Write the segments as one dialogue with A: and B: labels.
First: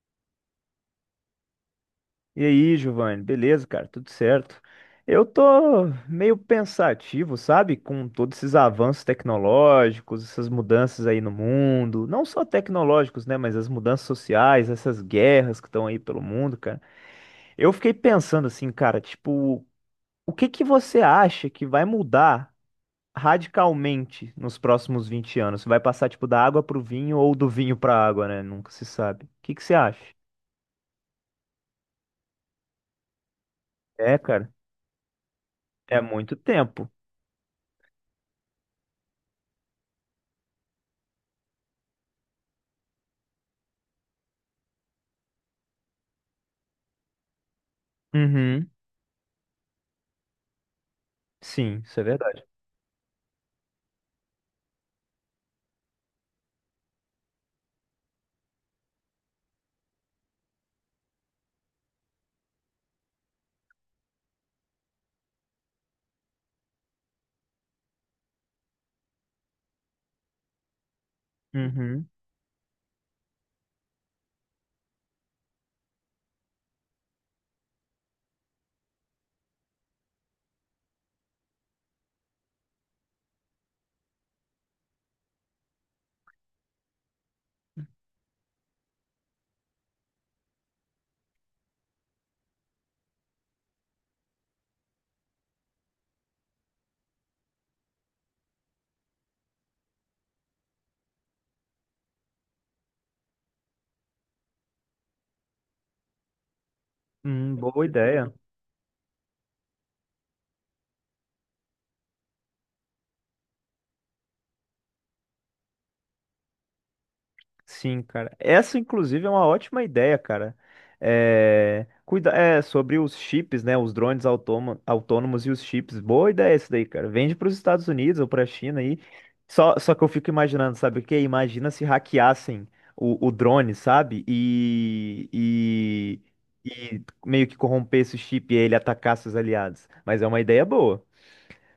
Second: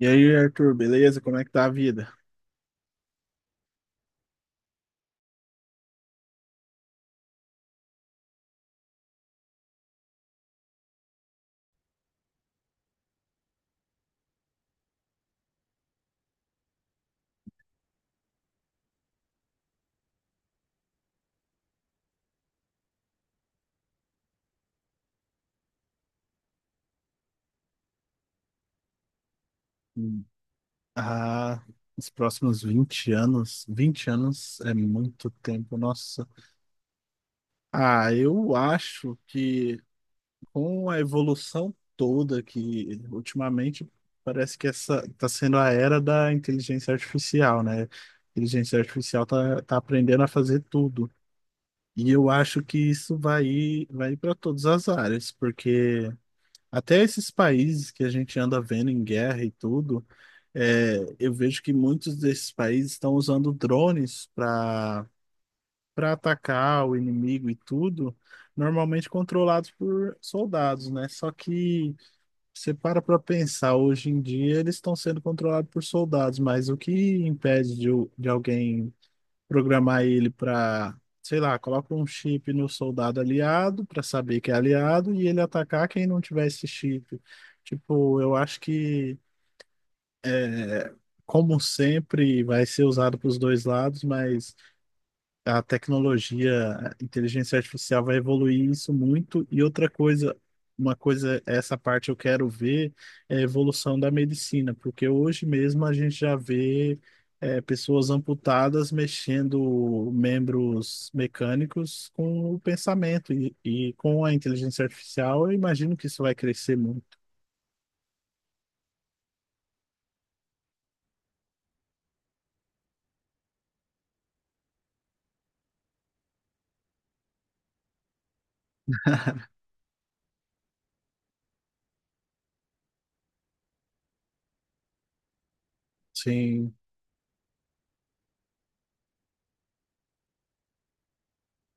A: E aí, Arthur, beleza? Como é que tá a vida?
B: E aí, Giovanni, beleza, cara? Tudo certo? Eu tô meio pensativo, sabe? Com todos esses avanços tecnológicos, essas mudanças aí no mundo, não só tecnológicos, né? Mas as mudanças sociais, essas guerras que estão aí pelo mundo, cara. Eu fiquei pensando assim, cara, tipo, o que que você acha que vai mudar radicalmente nos próximos 20 anos? Vai passar, tipo, da água pro vinho ou do vinho pra água, né? Nunca se sabe. O que que você acha?
A: Hum, Ah, os próximos 20 anos, 20
B: É, cara,
A: anos é muito tempo,
B: é
A: nossa.
B: muito tempo.
A: Ah, eu acho que com a evolução toda que ultimamente parece que essa está sendo a era da inteligência artificial, né? A
B: Uhum.
A: inteligência artificial tá aprendendo a fazer tudo.
B: Sim, isso é
A: E eu
B: verdade.
A: acho que isso vai para todas as áreas, porque até esses países que a gente anda vendo em guerra e tudo, é, eu vejo que muitos desses países estão usando drones para atacar o inimigo e tudo, normalmente controlados por soldados, né? Só que
B: Uhum.
A: você para pensar, hoje em dia eles estão sendo controlados por soldados, mas o que impede de alguém programar ele para, sei lá, coloca um chip no soldado aliado para saber que é aliado e ele atacar quem não tiver esse chip. Tipo, eu acho que, é, como sempre, vai ser usado para os dois lados, mas a tecnologia, a inteligência artificial vai evoluir isso muito. E outra coisa, uma coisa, essa parte eu quero ver é a evolução da medicina, porque hoje mesmo a gente já vê é,
B: Boa
A: pessoas
B: ideia.
A: amputadas mexendo membros mecânicos com o pensamento e com a inteligência artificial, eu imagino que isso vai crescer muito.
B: Sim, cara. Essa, inclusive, é uma ótima ideia, cara. É sobre os chips, né? Os drones autônomos e os chips. Boa ideia isso daí, cara. Vende para os Estados Unidos ou para a China aí. Só que eu fico imaginando, sabe o quê? Imagina se hackeassem o drone, sabe? E... e...
A: Sim,
B: e meio que corrompesse o chip e ele atacasse os aliados. Mas é uma ideia boa.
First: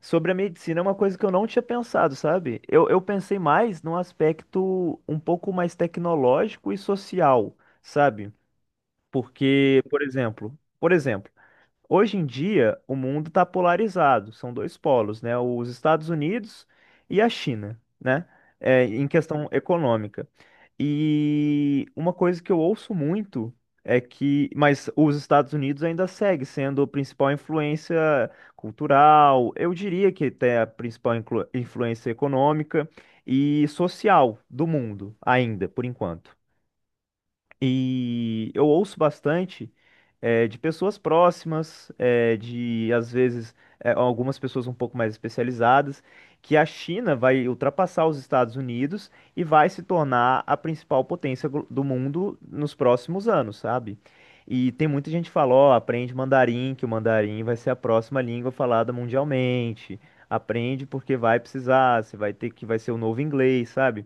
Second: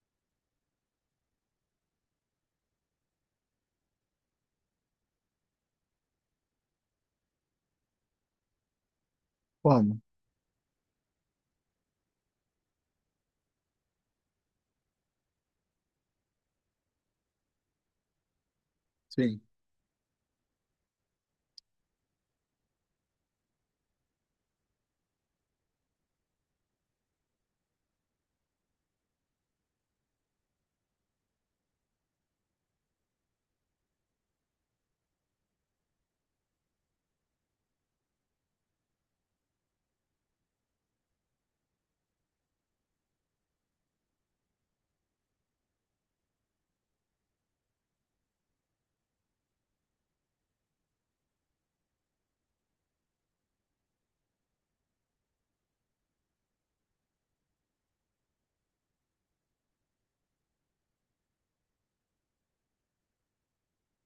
B: Sobre a medicina é uma coisa que eu não tinha pensado, sabe? Eu pensei mais num aspecto um pouco mais tecnológico e social, sabe? Porque,
A: como?
B: por exemplo, hoje em dia, o mundo está polarizado, são dois polos, né? Os Estados Unidos e a China, né? É, em
A: Sim.
B: questão econômica. E uma coisa que eu ouço muito é que, mas os Estados Unidos ainda segue sendo a principal influência cultural, eu diria que até a principal influência econômica e social do mundo, ainda, por enquanto. E eu ouço bastante de pessoas próximas, de às vezes algumas pessoas um pouco mais especializadas, que a China vai ultrapassar os Estados Unidos e vai se tornar a principal potência do mundo nos próximos anos, sabe? E tem muita gente que fala, ó, aprende mandarim, que o mandarim vai ser a próxima língua falada mundialmente. Aprende porque vai precisar, você vai ter que vai ser o novo inglês, sabe?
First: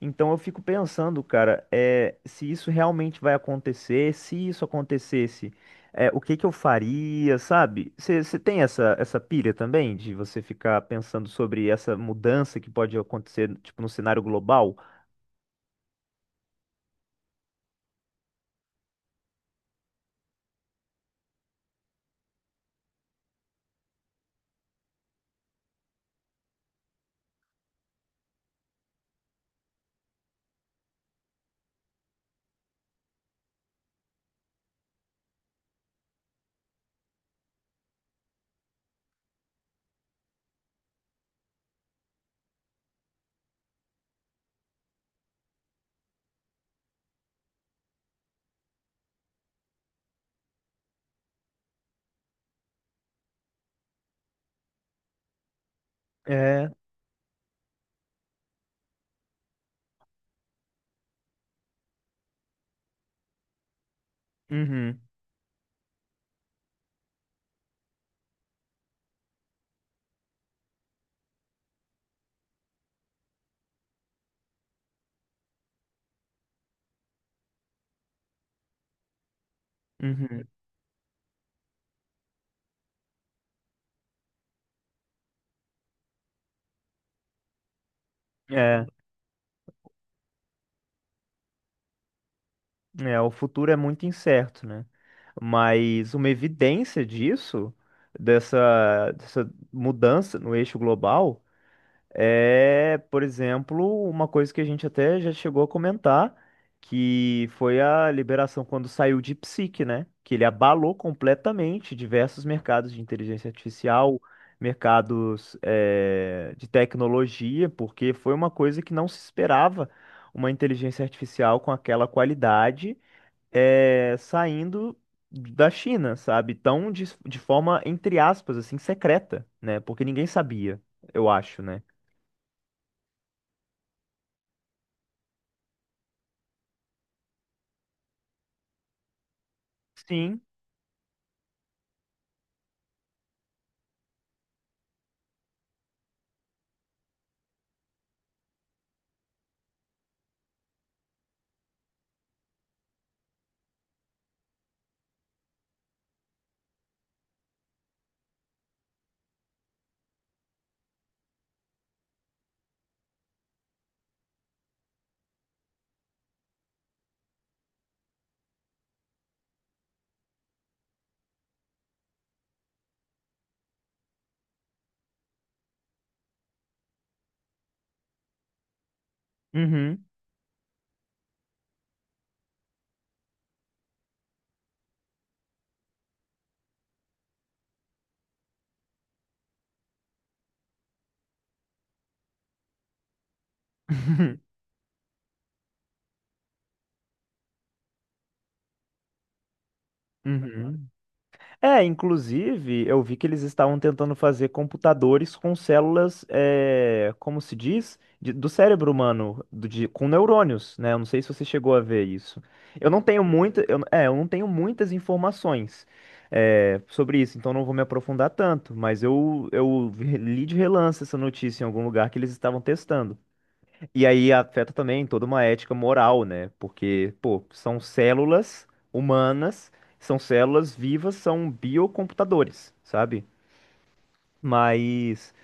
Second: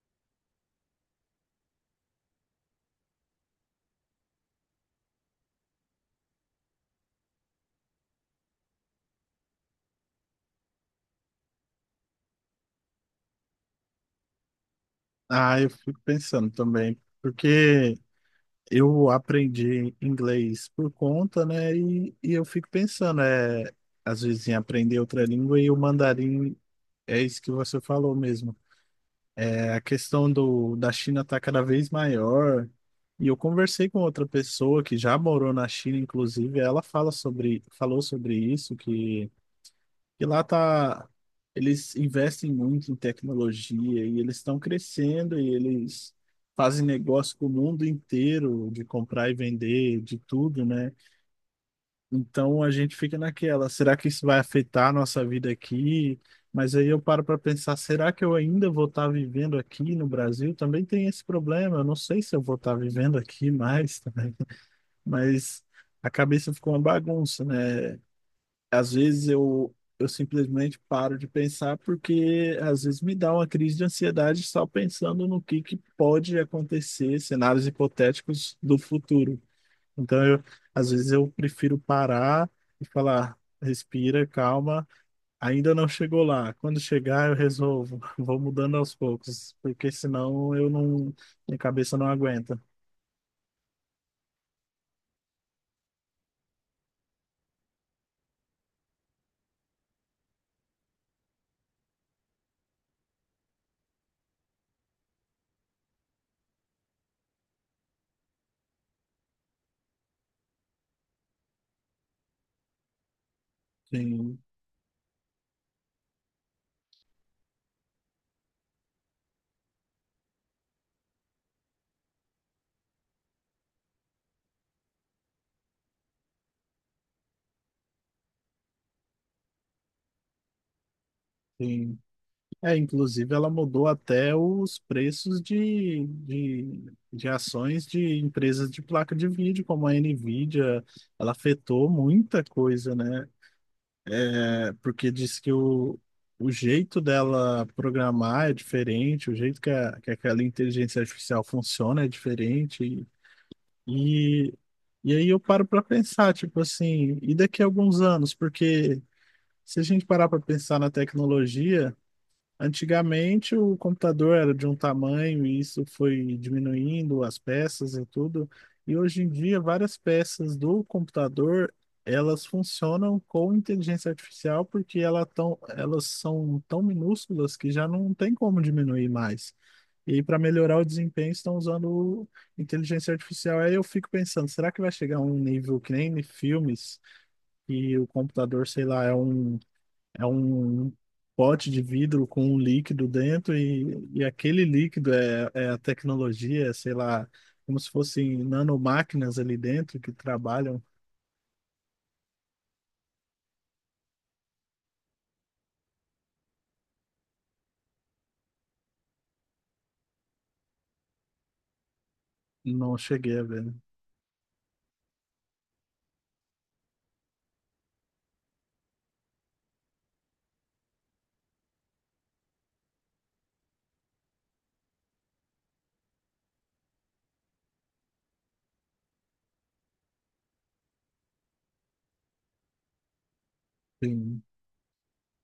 B: Então eu fico pensando, cara, se isso realmente vai acontecer, se isso acontecesse, o que que eu faria, sabe? Você tem essa pilha também de você ficar pensando sobre essa mudança que pode acontecer, tipo, no cenário global?
A: Ah, eu fico pensando também, porque eu aprendi inglês por conta, né? E eu fico pensando, é, às vezes em aprender outra língua e o mandarim é isso que você falou mesmo. É, a questão da China está cada vez maior. E eu conversei com outra pessoa que já morou na China, inclusive, ela fala sobre, falou sobre isso, que e lá tá, eles investem muito em tecnologia e eles estão crescendo e eles fazem negócio com o mundo inteiro de comprar e vender, de tudo, né? Então a gente fica naquela, será que isso vai afetar a nossa vida aqui?
B: É.
A: Mas aí eu paro para pensar, será que eu ainda vou estar vivendo aqui no Brasil? Também tem esse problema, eu não sei se eu vou estar vivendo aqui mais,
B: Uhum.
A: mas a cabeça ficou uma bagunça, né? Às vezes eu simplesmente paro de pensar porque às vezes me dá uma crise de ansiedade só pensando no que pode acontecer, cenários hipotéticos do futuro. Então, eu,
B: Uhum.
A: às vezes eu prefiro parar e falar, respira, calma, ainda não chegou lá. Quando chegar, eu resolvo, vou mudando
B: É,
A: aos poucos, porque senão eu não, minha cabeça não aguenta.
B: é, o futuro é muito incerto, né? Mas uma evidência disso, dessa mudança no eixo global. É, por exemplo, uma coisa que a gente até já chegou a comentar, que foi a liberação quando saiu de DeepSeek, né? Que ele abalou completamente diversos mercados de inteligência artificial,
A: Sim,
B: mercados, de tecnologia, porque foi uma coisa que não se esperava uma inteligência artificial com aquela qualidade, saindo da China, sabe? Tão de forma, entre aspas, assim, secreta, né? Porque ninguém sabia, eu acho, né?
A: sim. É, inclusive ela mudou até os preços de ações de empresas de placa de vídeo, como a
B: Sim.
A: Nvidia, ela afetou muita coisa, né? É, porque diz que o jeito dela programar é diferente, o jeito que aquela inteligência artificial funciona é diferente. E, e aí eu paro para pensar, tipo assim, e daqui a alguns anos? Porque se a gente parar para pensar na tecnologia, antigamente o computador era de um tamanho e isso foi diminuindo as peças e tudo. E hoje em dia várias peças do computador elas funcionam com inteligência artificial porque elas são tão minúsculas que já não tem como diminuir mais.
B: Uhum.
A: E para melhorar o desempenho estão usando inteligência artificial. Aí eu fico pensando, será que vai chegar a um nível que nem em filmes e o computador, sei lá, é é um um pote de vidro com um líquido dentro e aquele líquido é a tecnologia, é, sei lá, como se fossem nanomáquinas ali dentro que trabalham.
B: Uhum. É, inclusive, eu vi que eles estavam tentando fazer computadores com células, é, como se diz, do cérebro humano, com neurônios, né? Eu não sei se você chegou a ver isso. Eu
A: Não
B: não tenho
A: cheguei a
B: muita,
A: ver.
B: eu, é, eu não tenho muitas informações, sobre isso, então não vou me aprofundar tanto, mas eu li de relance essa notícia em algum lugar que eles estavam testando. E aí afeta também toda uma ética moral, né? Porque, pô, são células humanas, são células vivas, são biocomputadores, sabe?
A: Sim,
B: Mas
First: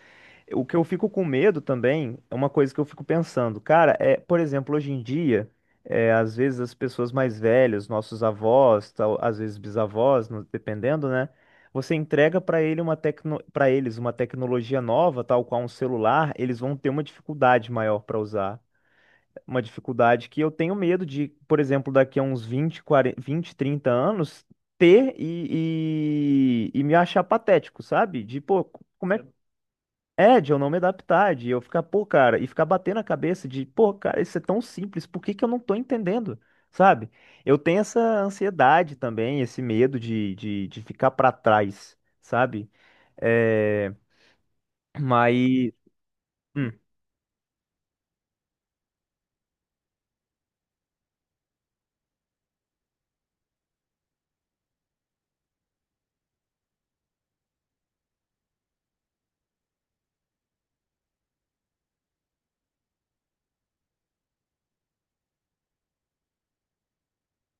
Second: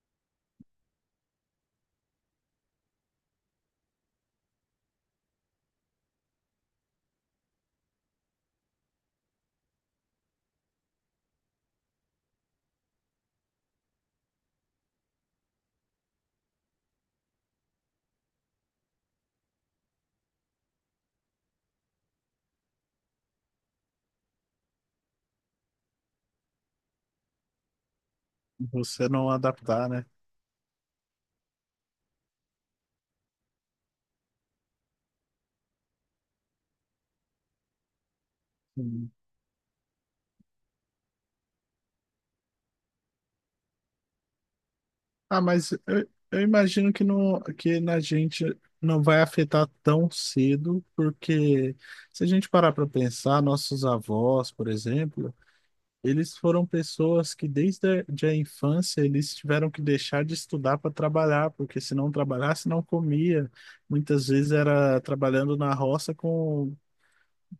B: o que eu fico com medo também é uma coisa que eu fico pensando, cara, por exemplo, hoje em dia, às vezes as pessoas mais velhas, nossos avós, tal, às vezes bisavós, dependendo, né? Você entrega para eles uma tecnologia nova, tal qual um celular, eles vão ter uma dificuldade maior para usar uma dificuldade que eu tenho medo de, por exemplo, daqui a uns 20 40, 20, 30 anos, ter e me achar patético, sabe? De, pô,
A: você
B: como é que.
A: não adaptar, né?
B: É, de eu não me adaptar, de eu ficar, pô, cara, e ficar batendo a cabeça de, pô, cara, isso é tão simples, por que que eu não tô entendendo, sabe? Eu tenho essa ansiedade
A: Sim.
B: também, esse medo de ficar pra trás, sabe? É, mas.
A: Ah, mas eu
B: Hum.
A: imagino que, não, que na gente não vai afetar tão cedo, porque se a gente parar para pensar, nossos avós, por exemplo, eles foram pessoas que desde a infância eles tiveram que deixar de estudar para trabalhar, porque se não trabalhasse, não comia. Muitas vezes era trabalhando na roça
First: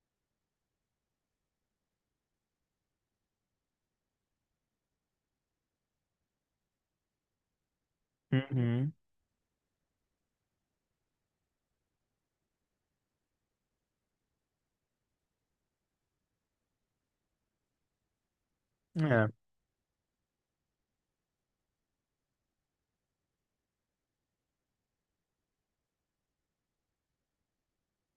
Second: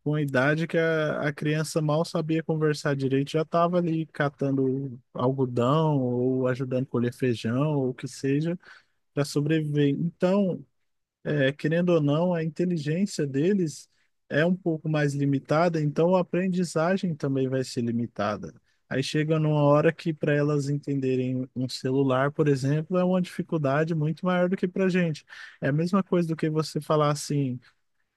A: com a idade que a criança mal sabia conversar direito, já estava ali catando algodão ou ajudando a colher feijão ou o que seja
B: Uhum.
A: para sobreviver. Então, é, querendo ou não, a inteligência deles é um pouco mais limitada, então a aprendizagem também vai ser limitada. Aí
B: É.
A: chega numa hora que para elas entenderem um celular, por exemplo, é uma dificuldade muito maior do que para a gente. É a mesma coisa do que você falar assim:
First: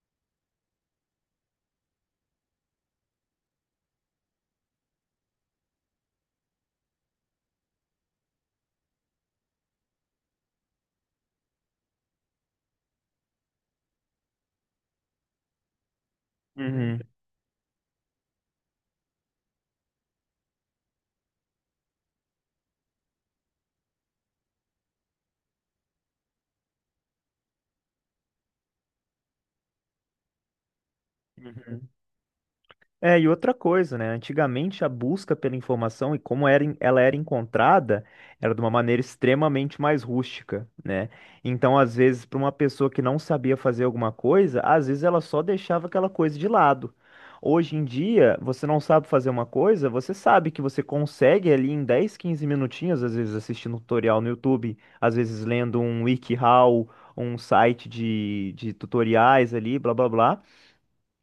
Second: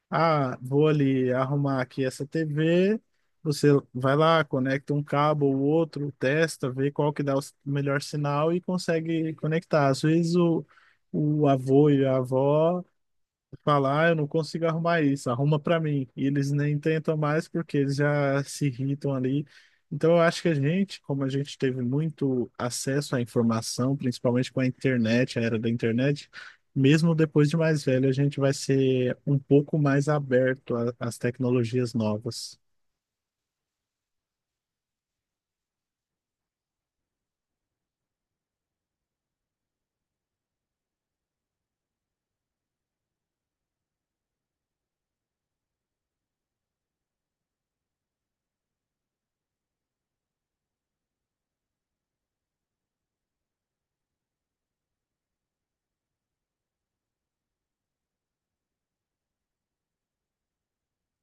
A: ah, vou ali arrumar aqui essa TV. Você vai lá, conecta um cabo ou outro, testa, vê qual que dá o melhor sinal e consegue conectar. Às vezes o avô e a avó falar, "Ah, eu não consigo arrumar isso, arruma para mim. E eles nem
B: Uhum.
A: tentam mais porque eles já se irritam ali. Então eu acho que a gente, como a gente teve muito acesso à informação, principalmente com a internet, a era da internet, mesmo depois de mais velho, a gente vai ser um pouco mais aberto às
B: Uhum.
A: tecnologias novas.
B: É, e outra coisa, né? Antigamente a busca pela informação e como era, ela era encontrada era de uma maneira extremamente mais rústica, né? Então, às vezes, para uma pessoa que não sabia fazer alguma coisa, às vezes ela só deixava aquela coisa de lado. Hoje em dia, você não sabe fazer uma coisa, você sabe que você consegue ali em 10, 15 minutinhos, às vezes assistindo um tutorial no YouTube, às vezes lendo um WikiHow, um site de tutoriais ali, blá blá blá.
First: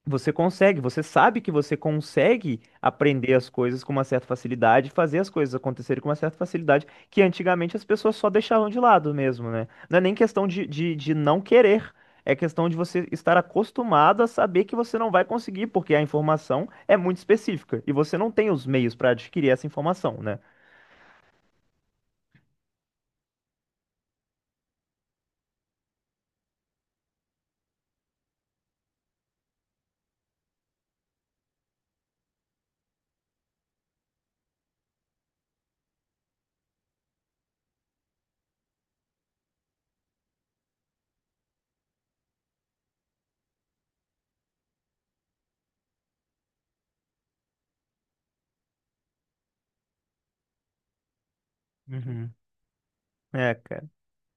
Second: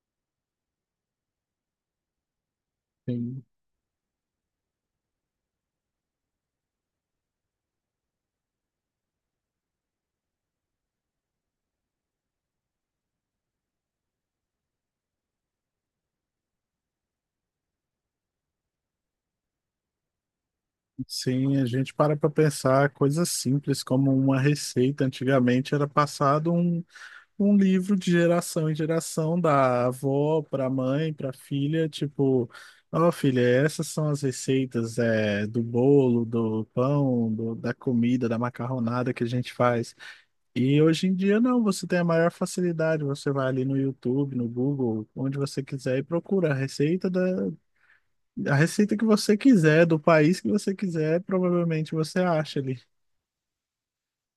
B: Você consegue, você sabe que você consegue aprender
A: Sim.
B: as coisas com uma certa facilidade, fazer as coisas acontecerem com uma certa facilidade, que antigamente as pessoas só deixavam de lado mesmo, né? Não é nem questão de não querer, é questão de você estar acostumado a saber que você não vai conseguir, porque a informação é muito específica e você não tem os meios para adquirir essa informação, né?
A: Sim, a gente para pensar coisas simples como uma receita. Antigamente era passado um livro de geração em geração, da avó para mãe, para filha, tipo, ó, filha, essas são as receitas é, do bolo, do pão, da comida, da macarronada que a gente faz. E hoje em dia não, você tem a maior facilidade, você vai ali no YouTube, no Google, onde você quiser e procura a receita a receita que você quiser, do país que você quiser, provavelmente você
B: Uhum.
A: acha ali.
B: É, cara.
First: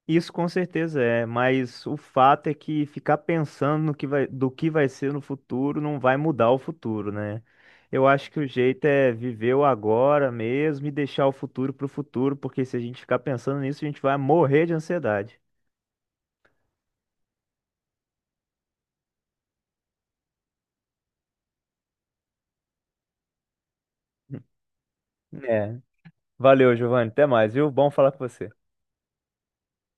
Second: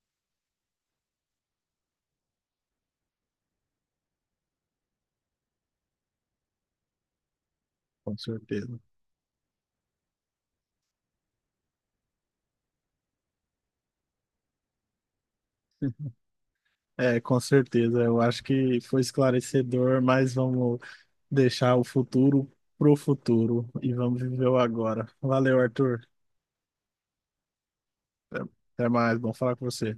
B: Isso com certeza é, mas o fato é que ficar pensando no que vai, do que vai ser no futuro não vai mudar o futuro, né? Eu
A: Com
B: acho que o
A: certeza.
B: jeito é viver o agora mesmo e deixar o futuro pro futuro, porque se a gente ficar pensando nisso, a gente vai morrer de ansiedade.
A: É, com certeza. Eu acho que foi esclarecedor, mas vamos deixar o futuro pro futuro e vamos viver o agora. Valeu,
B: É.
A: Arthur.
B: Valeu, Giovanni. Até mais, viu? Bom falar com
A: Até
B: você.
A: Até mais, bom falar com você.